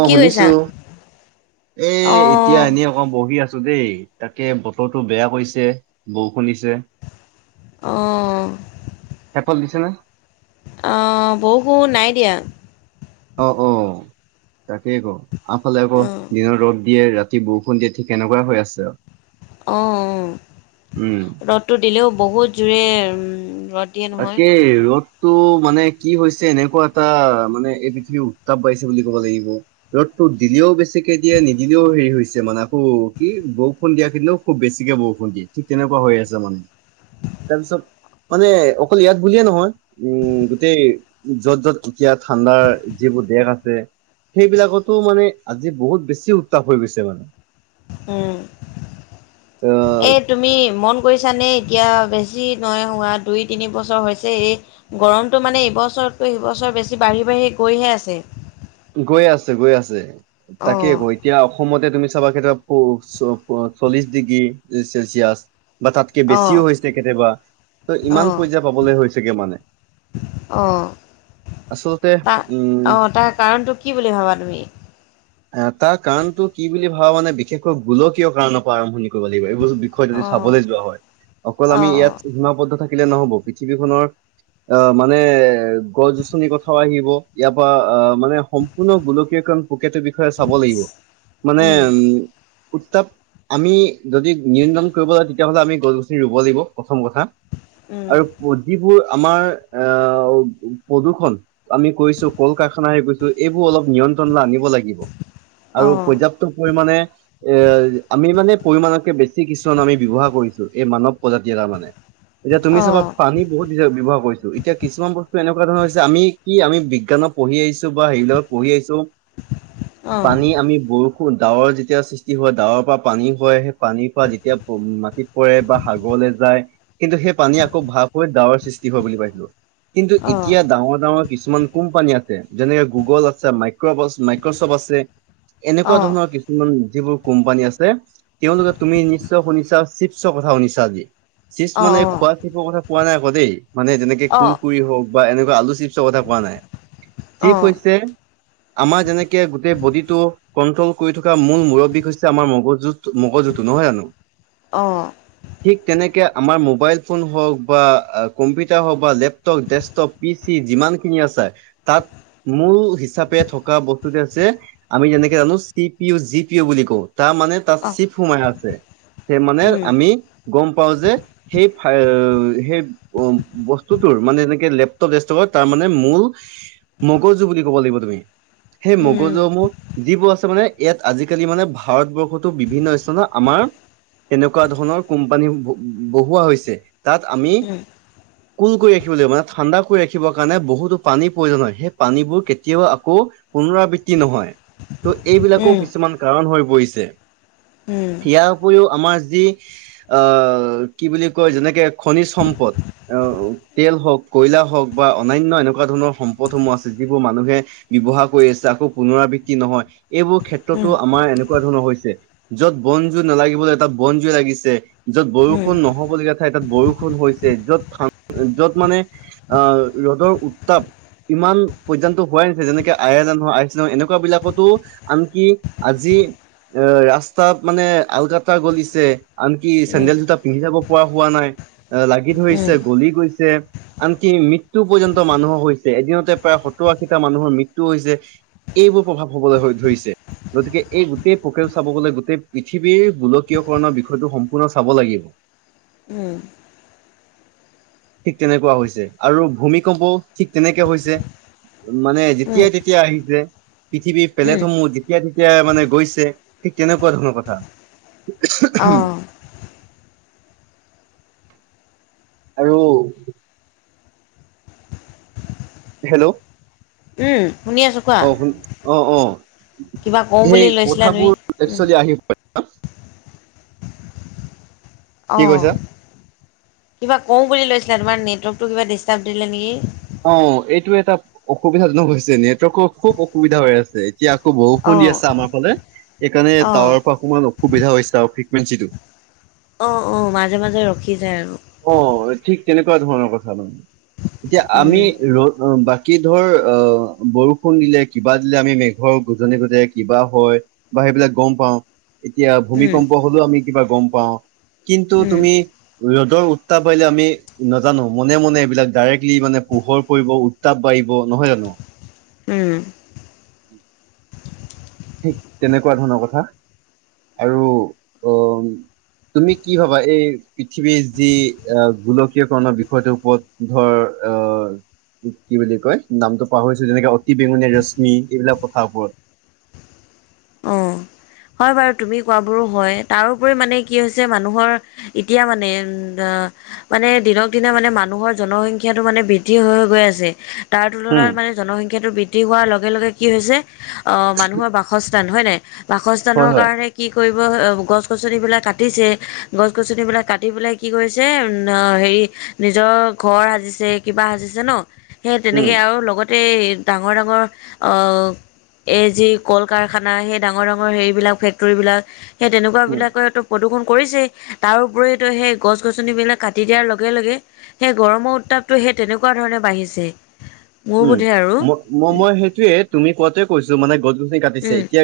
অ কি কৰিছা? শুনিছো এই অ এতিয়া এনে অ বহি আছো দেই তাকে বতৰটো বেয়া কৰিছে বৰষুণ দি। অহ সেইফালে দিছেনে? অ বৰষুণ নাই দিয়া। অ অহ তাকেই আকৌ আমাৰ ফালে আকৌ অ অ দিনত ৰ'দ দিয়ে ৰা তি বৰষুণ দিয়ে ঠিক এনেকুৱাই হৈ আছে আৰু অহ অ উম ৰ'দটো দিলেও বহুত জোৰে উম ৰ'দ দিয়ে নহয় তাকে ৰ'দ তটো মানে কি হৈছে এনেকুৱা এটা মানে এই পৃথিৱীৰ উত্তাপ বাঢ়িছে বুলি ক'ব লাগিব। ৰ'দতো দিলেও বেছিকে দিয়ে নিদিলেও হেৰি হৈছে মানে আকৌ কি বৰষুণ দিয়া কিন্তু খুব বেছিকে বৰষুণ দিয়ে ঠিক তেনেকুৱা হৈ আছে মানে তাৰপিছত মানে অকল ইয়াত বুলিয়ে নহয় উম, গোটেই য'ত য'ত এতিয়া ঠাণ্ডাৰ যিবোৰ দেশ আছে। সেইবিলাকতো মানে আজি বহুত বেছি উত্তাপ হৈ গৈছে মানে। উম, আহ এই তুমি মন কৰিছানে এতিয়া বেছি নৈ হোৱা দুই তিনি বছৰ হৈছে এই গৰমটো মানে এইবছৰতকৈ হেই বছৰ বেছি বাঢ়ি, বাঢ়ি গৈহে আছে। গৈ আছে গৈ আছে অ তাকে কৈ এতিয়া অসমতে তুমি চাবা কেতি চল্লিশ ডিগ্ৰী চেলচিয়াছ। বা তাতকে অ বেছিও হৈছে কেতিয়াবা ত' অ ইমান পৰ্যা পাবলৈ হৈছেগে মানে। অ আচলতে তাৰ অ উম তাৰ কাৰণটো কি? কি বুলি ভাবা তুমি? এ তাৰ কাৰণতটো কি বুলি ভাবা মানে বিশেষকৈ গোলকীয় কাৰণৰ পৰা আৰম্ভণি কৰিব লাগিব। অ বিষয়টোদি চাবলৈ যোৱা হয় অকল অ আমি ইয়াত অ' সীমাবদ্ধ থাকিলে নহব পৃথিৱীখনৰ অ', মানে গছ গছনিৰ কথাও আহিব ইয়াৰ পৰা অ', মানে সম্পূৰ্ণ গোলকীয়কৰণ পকেটোৰ বিষয়ে চাব লাগিব মানে উম, উত্তাপ আমি যদি নিয়ন্ত্ৰণ কৰিব লাগে তেতিয়াহ'লে আমি গছ-গছনি ৰুব লাগিব প্ৰথম কথা। উম আৰু যিবোৰ আমাৰ এঅঁ, প্ৰদূৰ্ষণ আমি কৰিছো কল কাৰখানা হেই কৰিছো ত' এইবোৰ অলপ নিয়ন্ত্ৰণলৈ আনিব লাগিব। অ আৰু পৰ্যাপ্ত পৰিমাণে এ আমি মানে পৰিমানতকে বেছি কিছুমান আমি ব্যৱহাৰ কৰিছো, এই মানৱ প্ৰজাতি তাৰমানে। এতিয়া তুমি চাবা অ পানীত বহুত ব্য ব্যৱহাৰ কৰিছো এতিয়া কিছুমান বস্তু এনেকুৱা ধৰণৰ হৈছে আমি কি আমি বিজ্ঞানত পঢ়ি আহিছ বা সেৰি লগত পঢ়ি আহিছো, অ পানী আমি বৰ ডাৱৰ যেতিয়া সৃষ্টি হয়, ডাৱৰ পৰা পানী হয়, সেই পানীৰ পৰা যেতিয়া প মাটিত পৰে বা সাগৰলে যায়, কিন্তু সেই পানী অ', আকৌ ভাপ হৈ ডাৱৰ সৃষ্টি হয় বুলি পাইছো, কিন্তু অ', এতিয়া ডাঙৰ ডাঙৰ কিছুমান কোম্পানী আছে যেনেকে গুগল আছে মাইক্ৰবচ মাইক্ৰচফট আছে এনেকুৱা অ', ধৰণৰ কি ওম, যিবোৰ কোম্পানী আছে তেওঁলোকে তুমি নিশ্চয় শুনিছা, চিপছ কথা শুনিছা আজি। চিচ মানে খোৱা চিপৰ কথা পোৱা নাই আকৌ দেই, মানে যেনেকে অ', কুৰকুৰি হওঁক বা এনেকুৱা আলু চিপছৰ কথা কোৱা নাই। চিপছ হৈছে আমাৰ যেনেকে গোটেই বডিটো কণ্ট্ৰল কৰি থকা মূল মূৰব্বী হৈছে আমাৰ মগজুঁ মোকজটো নহয় জানো? অ', ঠিক তেনেকে আমাৰ মোবাইল ফোন হওঁক বা আ কম্পিউটাৰ হওঁক বা লেপটপ, ডেস্কটপ পি, চি যিমান খিনি আছে, তাত মো হিচাপে থকা বস্তুটো হৈছে আমি যেনেকে জানো C P U, G P U বুলি কওঁ তা মানে এটা অ', চিপ সোমাই আছে, সেই মানে উম, আমি গ'ম পাওঁ যে সেই ফাইঅ সেই অ', বস্তুটোৰ তাৰমানে এনেকে লেপটপ দেচটপৰ তাৰ মানে মোৰ মগজু বুলি ক'ব লাগিব তুমি, সেই উম, মগজুসমূহ যিবোৰ আছে মানে ইয়াত আজিকালি মানে ভাৰতবৰ্ষতো বিভিন্ন স্থানত আমাৰ তেনেকুৱা ধৰণৰ কোম্পানী ব বহোৱা হৈছে। তাত আমি উম, কুল কৰি ৰাখিব লাগিব। মানে ঠাণ্ডা কৰি ৰাখিবৰ কাৰণে বহুতো পানীৰ প্ৰয়োজন হয় সেই পানীবোৰ কেতিয়াও আকৌ পুনৰাবৃত্তি নহয়, ত' এইবিলাকো উম, কিছুমান কাৰণ হৈ পৰিছে, উম, ইয়াৰ উপৰিও আমাৰ যি আ, কি বুলি কয়, যেনেকে খনিজ সম্পদ। অ তেল হওঁক, কয়লা হওঁক বা অনান্য এনেকুৱা ধৰণৰ সম্পদসমূহ আছ যিবোৰ মানুহে ব্যৱহাৰ কৰি আছে আকৌ পুনৰাবৃত্তি নহয় এইবোৰ ক্ষেত্ৰতো আমাৰ এনেক নেকুৱা ধৰণৰ হৈছে য'ত বন জুই নালাগিব লগীয়া তাত বন জুই লাগিছে য'ত উম, বৰষুণ নহ'ব লগীয়া ঠাই তাত বৰষুণ হৈছে, য'ত য'ত মানে আঁ, ৰ'দৰ উত্তাপ ইমান পৰ্যন্ত হোৱাই নাছিলে যেনেকে আইয়াৰলেন আইচলেন হ'ক এনেকুৱা বিলাকতো আনকি আজি এ ৰাস্তাত মানে আলকাটৰা গলিছে, আনকি চেন্দেল যোটা পিন্ধি যাব পৰা হোৱা নাই, এ লাগি ধৰিছে গলি গৈছে। আনকি মৃত্যু পৰ্যন্ত মানুহৰ হৈছে। এদিনতে প্ৰায় সত্তৰ আশীটা মানুহৰ মৃত্যু হৈছে। এইবোৰ প্ৰভাৱ হ'বলৈ ধৰিছে। গতিকে এই গোটেই পক্ৰিয়াটো চাব গ'লে গোটেই পৃথিৱীৰ গোলকীয়কৰণৰ বিষয়টো সম্পূৰ্ণ চাব লাগিব। [inaudible] উম ঠিক তেনেকুৱা হৈছে আৰু ভূমিকম্পও ঠিক তেনেকে হৈছে। মানে যেতিয়াই তেতিয়া আহিছে পৃথিৱীৰ পেলেট সমূহ যে তেতিয়া তেতিয়া মানে গৈছে, ঠিক তেনেকুৱা ধৰণৰ কথা। অঁ' আৰু হেল্ল' উম শুনি আছো অ শুন অ অ কিবা কওঁ সেই বুলি লৈছিলা কথাবোৰ তুমি? একচুৱেলি আহি কি অঁ কৈছা? কিবা কওঁ বুলি লৈছিলে তোমাৰ নেটৱৰ্কটো কিবা ডিষ্টাৰ্ব দিলে নেকি অ এইটো এটা অসুবিধাজনক হৈছে নেটৱৰ্ খুব অসুবিধা হৈ আছে এতিয়া আকৌ বৰুষুণ দি আছে আমাৰ ফালে সেইকাৰণে অ', টাৱাৰৰ পৰা অকণমান অসুবিধা হৈছে ফ্ৰিকুৱেঞ্চি টো অ অ মাজে মাজে ৰখি যায় আৰু অ ঠিক তেনেকুৱা ধৰণৰ কথা মানে এতিয়া আমি উম, ৰ বা কি ধৰ অ বৰষুণ দিলে কিবা দিলে আমি মেঘৰ গুজি গজ কিবা হয় বা সেইবিলাক গম পাও এতিয়া উম, ভূমিকম্প হলেও আমি কিবা গম পাওঁ কিন্তু উম, তুমি ৰ'দৰ উত্তাপ পাৰলে আমি নাজানো মনে মনে এইবিলাক ডাইৰেক্টলি মানে পোহৰ কৰিব উত্তাপ বাঢ়িব নহয় জানো উম উম ঠিক তেনেকুৱা ধৰণৰ কথা আৰু অ তুমি কি ভাবা এই পৃথিৱীৰ যি গোলকীয়কৰণৰ বিষয়টোৰ ওপৰত ধৰ আহ কি বুলি কয় নামটো পাহৰিছো যেনেকে অতি বেঙুনীয়া ৰশ্মি এইবিলাক কথাৰ ওৰত অঁ হয় বাৰু তুমি কোৱা বোৰো হয় তাৰপৰি মানে কি হৈছে মানুহৰ এতিয়া মানে উম মানে দিনক দিনা মানে মানুহৰ জনসংখ্যাটো মানে বৃদ্ধি হৈ গৈ আছে তাৰ উম তুলনাত মানে জনসংখ্যাটো বৃদ্ধি হোৱাৰ লগে লগে কি হৈছে আহ মানুহৰ বাস বাসস্থান হয়নে হয় বাসস্থানৰ হয় কাৰণে কি কৰিব গছ গছনিবিলাক কাটিছে গছ গছনিবিলাক কাটি পেলাই কি কৰিছে হেৰি নিজৰ ঘৰ সাজিছে কিবা সাজিছে ন সেই উম তেনেকে আৰু লগত গো ডাঙৰ ডাঙৰ অ এই যি কল কাৰখানা সেই ডাঙৰ ডাঙৰ ডাঙৰ হেৰিবিলাক ফেক্টৰী বিলাক সেই তেনেকুৱা উম বিলাকৰে প্ৰদূষণ কৰিছেই তাৰ উপৰিতো সেই গছ গছনিবিলাক কাটি দিয়াৰ লগে লগে সেই গৰমৰ উত্তাপটো সেই তেনেকুৱা ধৰণে বাঢ়িছে মোৰ উম বোধে আৰু ম ম মই সেইটোয়ে তুমি কোৱাটোৱে কৈছো মানে গছ গছনি কাটিছে উম এতিয়া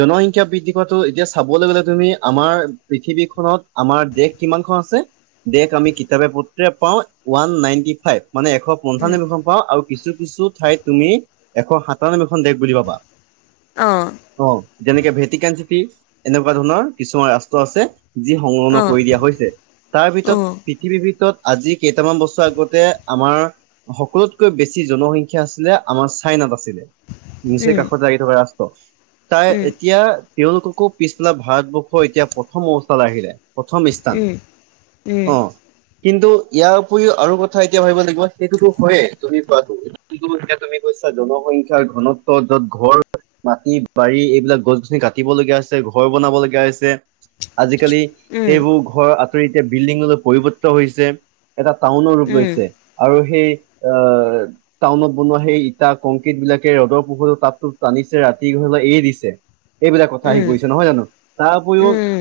জনসংখ্যা বৃদ্ধি পোৱাাতটো এতিয়া চাবলৈ গ'লে তুমি আমাৰ পৃথিৱীখনত আমাৰ দেশ কিমানখন আছে দেশ আমি কিতাপে পত্ৰে পাওঁ ওৱান নাইনটি ফাইভ মানে এশ উম পঞ্চানব্বৈ খন পাওঁ আৰু কিছু কিছু ঠাইত তুমি এশ সাতান্নব্বৈখন দেশ বুলি পাবা অঁ অ যেনেকে ভেটিকান চিটি এনেকুৱা ধৰণৰ কিছুমান ৰাষ্ট্ৰ আছে যি সংলগন অঁ কৰি দিয়া হৈছে তাৰ ভিতৰত অঁ পৃথিৱীৰ ভিতৰত আজি কেইটামান বছৰ আগতে আমাৰ সকলোতকৈ বেছি বেছি জনসংখ্যা আছিলে আমাৰ চাইনাত আছিলে নিচে উম কাষত লাগি থকা ৰাষ্ট্ৰ তাই উম এতিয়া তেওঁলোককো পিছফালা ভাৰতবৰ্ষৰ এতিয়া প্ৰথম অৱস্থালৈ আহিলে প্ৰথম স্থান উম উম অঁ কিন্তু ইয়াৰ উপৰিও আৰু কথা এতিয়া ভাবিব লাগিব সেইটোতো হয়য়ে তুমি এতিয়া তুমি কৈছা জনসংখ্যাৰ ঘনত্ব য'ত ঘৰ মাটি বাৰী এইবিলাক গছ গছনি কাটিব লগীয়া হৈছে ঘৰ বনাব লগীয়া হৈছে আজিকালি উম সেইবোৰ ঘৰৰ আঁতৰি এতিয়া বিল্ডিংলৈ পৰিৱৰ্ত হৈছে। এটা টাউনৰ উম ৰূপ উম লৈছে আৰু সেই অ - টাউনত বনোৱা সেই ইটা কংক্ৰিট বিলাকে ৰ'দৰ পোহৰো টাপ টোপ টানিছে ৰাতি হ'লে এৰি দিছে এইবিলাক কথা আহি উম পৰিছে নহয় জানো, তাৰ উপৰিও উম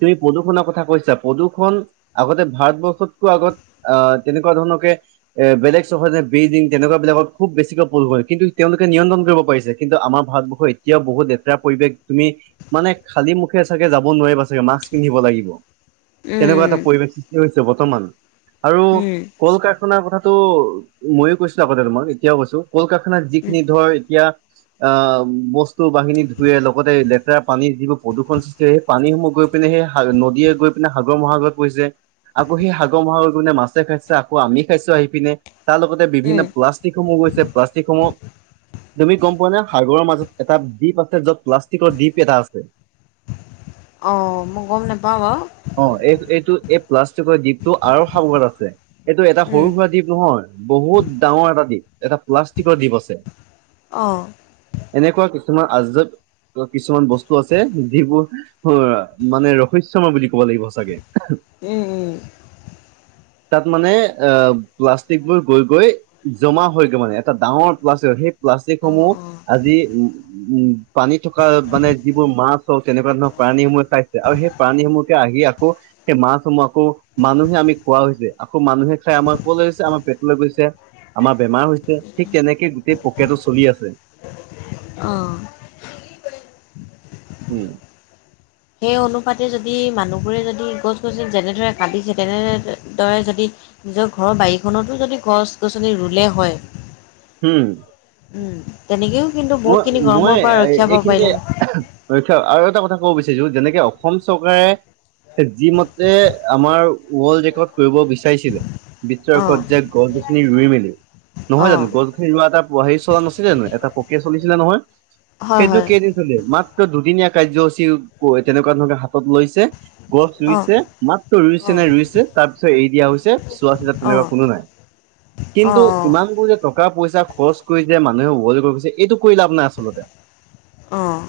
তুমি প্ৰদূৰষণৰ কথা কৈছা, প্ৰদূষণ আগতে ভাৰতবৰ্ষতকৈ আগত আহ তেনেকুৱা ধৰণকে এ বেলেগ চহৰে বেইজিং তেনেকুৱাবিলাকত খুব বেছিকৈ পৰিবৰ্তন হ'ল, কিন্তু তেওঁলোকে নিয়ন্তণ কৰিব পাৰিছে কিন্তু আমাৰ ভাৰবৰ্ষই এ- তিয়াও বহুত লেতেৰা পৰিৱেশ, তুমি মানে খালী মুখে চাগে যাব নোৱাৰিবা চাগে মাস্ক পিন্ধিব লাগিব। তেনেকুৱা এটা পৰিৱেশ সৃষ্টি হৈছে বৰ্তমান, আৰু উম উম কল কাৰখানাৰ কথাটো মইয়ো কৈছো আগতে তোমাক এতিয়াও কৈছো কলকাৰখানাত যিখিনি ধৰ এতিয়া অ বস্তু বাহিনী ধুৱে লগতে লেতেৰা পানী যিবোৰ প্ৰদূষণ সৃষ্টি কৰে পানীসমূহ গৈ পিনে সেই সা নদীয়ে গৈ পিনে সাগৰ মহাসাগৰত পৰিছে আকৌ সেই সাগৰ মহাসাগৰ গৈ পিনে মাছে খাইছে আকৌ আমি খাইছো আহি পিনে তাৰ লগতে উম বিভিন্ন প্লা- ষ্টিকসমূহ গৈছে প্লাষ্টিকসমূহ তুমি গম পোৱা নে সাগৰৰ মাজত এটা দ্বীপ আছে যত প্লাষ্টিকৰ দ্বীপ এটা আছে। অ মই গম নাপাও বাৰু! অ এই এইটো এই প্লাষ্টিকৰ দ্বীপটো আৰৱসাগৰত আছে এইটো এটা সৰু সুৰা দ্বীপ নহয়। বহুত ডাঙৰ এটা দ্বীপ এটা প্লাষ্টিকৰ দ্বীপ আছে। অঁ। এনেকুৱা কিছুমান আজব কিছুমান বস্তু আছে যিবোৰ হৌৰা মানে ৰহস্যময় বুলি ক'ব লাগিব সঁচাকে উম উম। তাত মানে অ প্লা- ষ্টিক বোৰ গৈ গৈ জমা হয়গৈ মানে, এটা ডাঙৰ প্লাষ্টিকৰ সেই প্লাষ্টিক অঁ সমূহ অঁ আজি উ উম - পানী থকা মানে যিবোৰ মাছ হওক তেনেকুৱা ধৰণৰ প্ৰাণীসমূহে খাইছে আৰু সেই প্ৰাণীসমূহকে আহি আকৌ - সেই মাছসমূহ আকৌ মানুহে আমি খোৱা হৈছে আকৌ মানুহে খাই আমাৰ কলে গৈছে আমাৰ পেটলে গৈছে আমাৰ বেমাৰ হৈছে ঠিক তেনেকে গোটেই প্ৰক্ৰীয়াটো চলি আছে। অ। উম। সেই অনুপাতে যদি মানুহবোৰে যদি গছ গছনি যেনেদৰে কান্দিছে তেনেদৰে যদি - নিজৰ ঘৰ বাৰীখনতো যদি গছ গছনি ৰুলে হয়, ওম ওম তেনেকেও কিন্তু মই বহুতখিনি মই গৰমৰ পৰা ৰক্ষা পাব এইখিনিতে পাৰিলেহেঁতেন - [unintelligible] আৰু এটা কথা ক'ব বিচাৰিছো যেনেকে অসম চৰকাৰে যি মতে আমাৰ ৱৰ্ল্ড ৰেকৰ্ড কৰিব বিচ- চাৰিছিলে বিশ্ব অঁ ৰেকৰ্ড যে গছ গছনি ৰুই মেলি নহয় অঁ জানো গছ গছনি ৰুৱা এটা হেৰি চলা নাছিলে জানো এটা প্ৰক্ৰিয়া চলিছিলে নহয়। হয় সেইটো হয় কেইদিন চলিল মাত্ৰ দুদিনীয়া কাৰ্যসূচী কৰি, তেনেকুৱা ধৰণকে হাতত লৈছে গছ অঁ ৰুইছে মাত্ৰ ৰুইছে অঁ নাই ৰুইছে তাৰ পিছত এৰি দিয়া হৈছে চোৱা চিতা তেনেকুৱা অঁ কোনো নাই কিন্তু অঁ ইমানবোৰ যে ট- কা প‌ইচা খৰচ কৰি যে মানুহে ৱৰ্ল্ড ৰেকৰ্ড গঢ়িছে, এইটো কৰি লাভ নাই আচলতে অঁ অঁ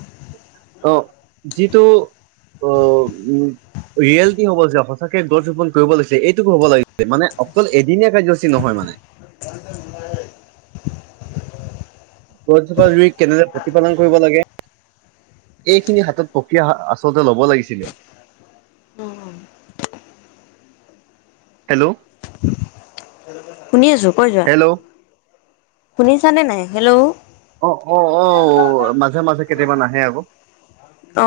অ যিটো অ উম ৰিয়েলিটি হ'ব লাগিছিলে, সঁচাকে গছ ৰোপন কৰিব লাগিছিলে এইটো হ'ব লাগিছিলে মানে অকল এদিনীয়া কাৰ্যসূচী নহয় মানে। [unintelligible] গছ জোপা ৰুই কেনেদৰে প্ৰতিপালন কৰিব লাগে এইখিনি হাতত প্ৰক্ৰিয়া আচলতে ল'ব লাগিছিলে। [inaudible] হেল্ল' শুনি আছো কৈ যোৱা। হেল্ল' শুনিছানে নাই? হেল্ল'। অ-অ-অ মাজে মাজে কেইয়াবা আহে আকৌ। অ।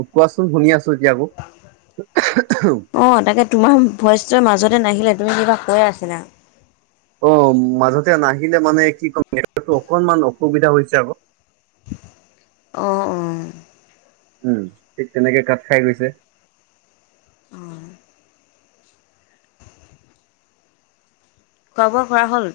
কোৱাচোন শুনি আছো এতিয়া আকৌ। [unintelligible] অ তাকে তোমাৰ ভইচটো মাজতে নাহিলে তুমি কিবা কৈ আছিলা। অ মাজতে নাহিলে মানে কি ক'ম [unintelligible] অকনমান অসুবিধা হৈছে আকৌ। অ অ উম ঠিক তেনেকে কাট খাই গৈছে। অ। খোৱা-বোৱা কৰা হ'ল?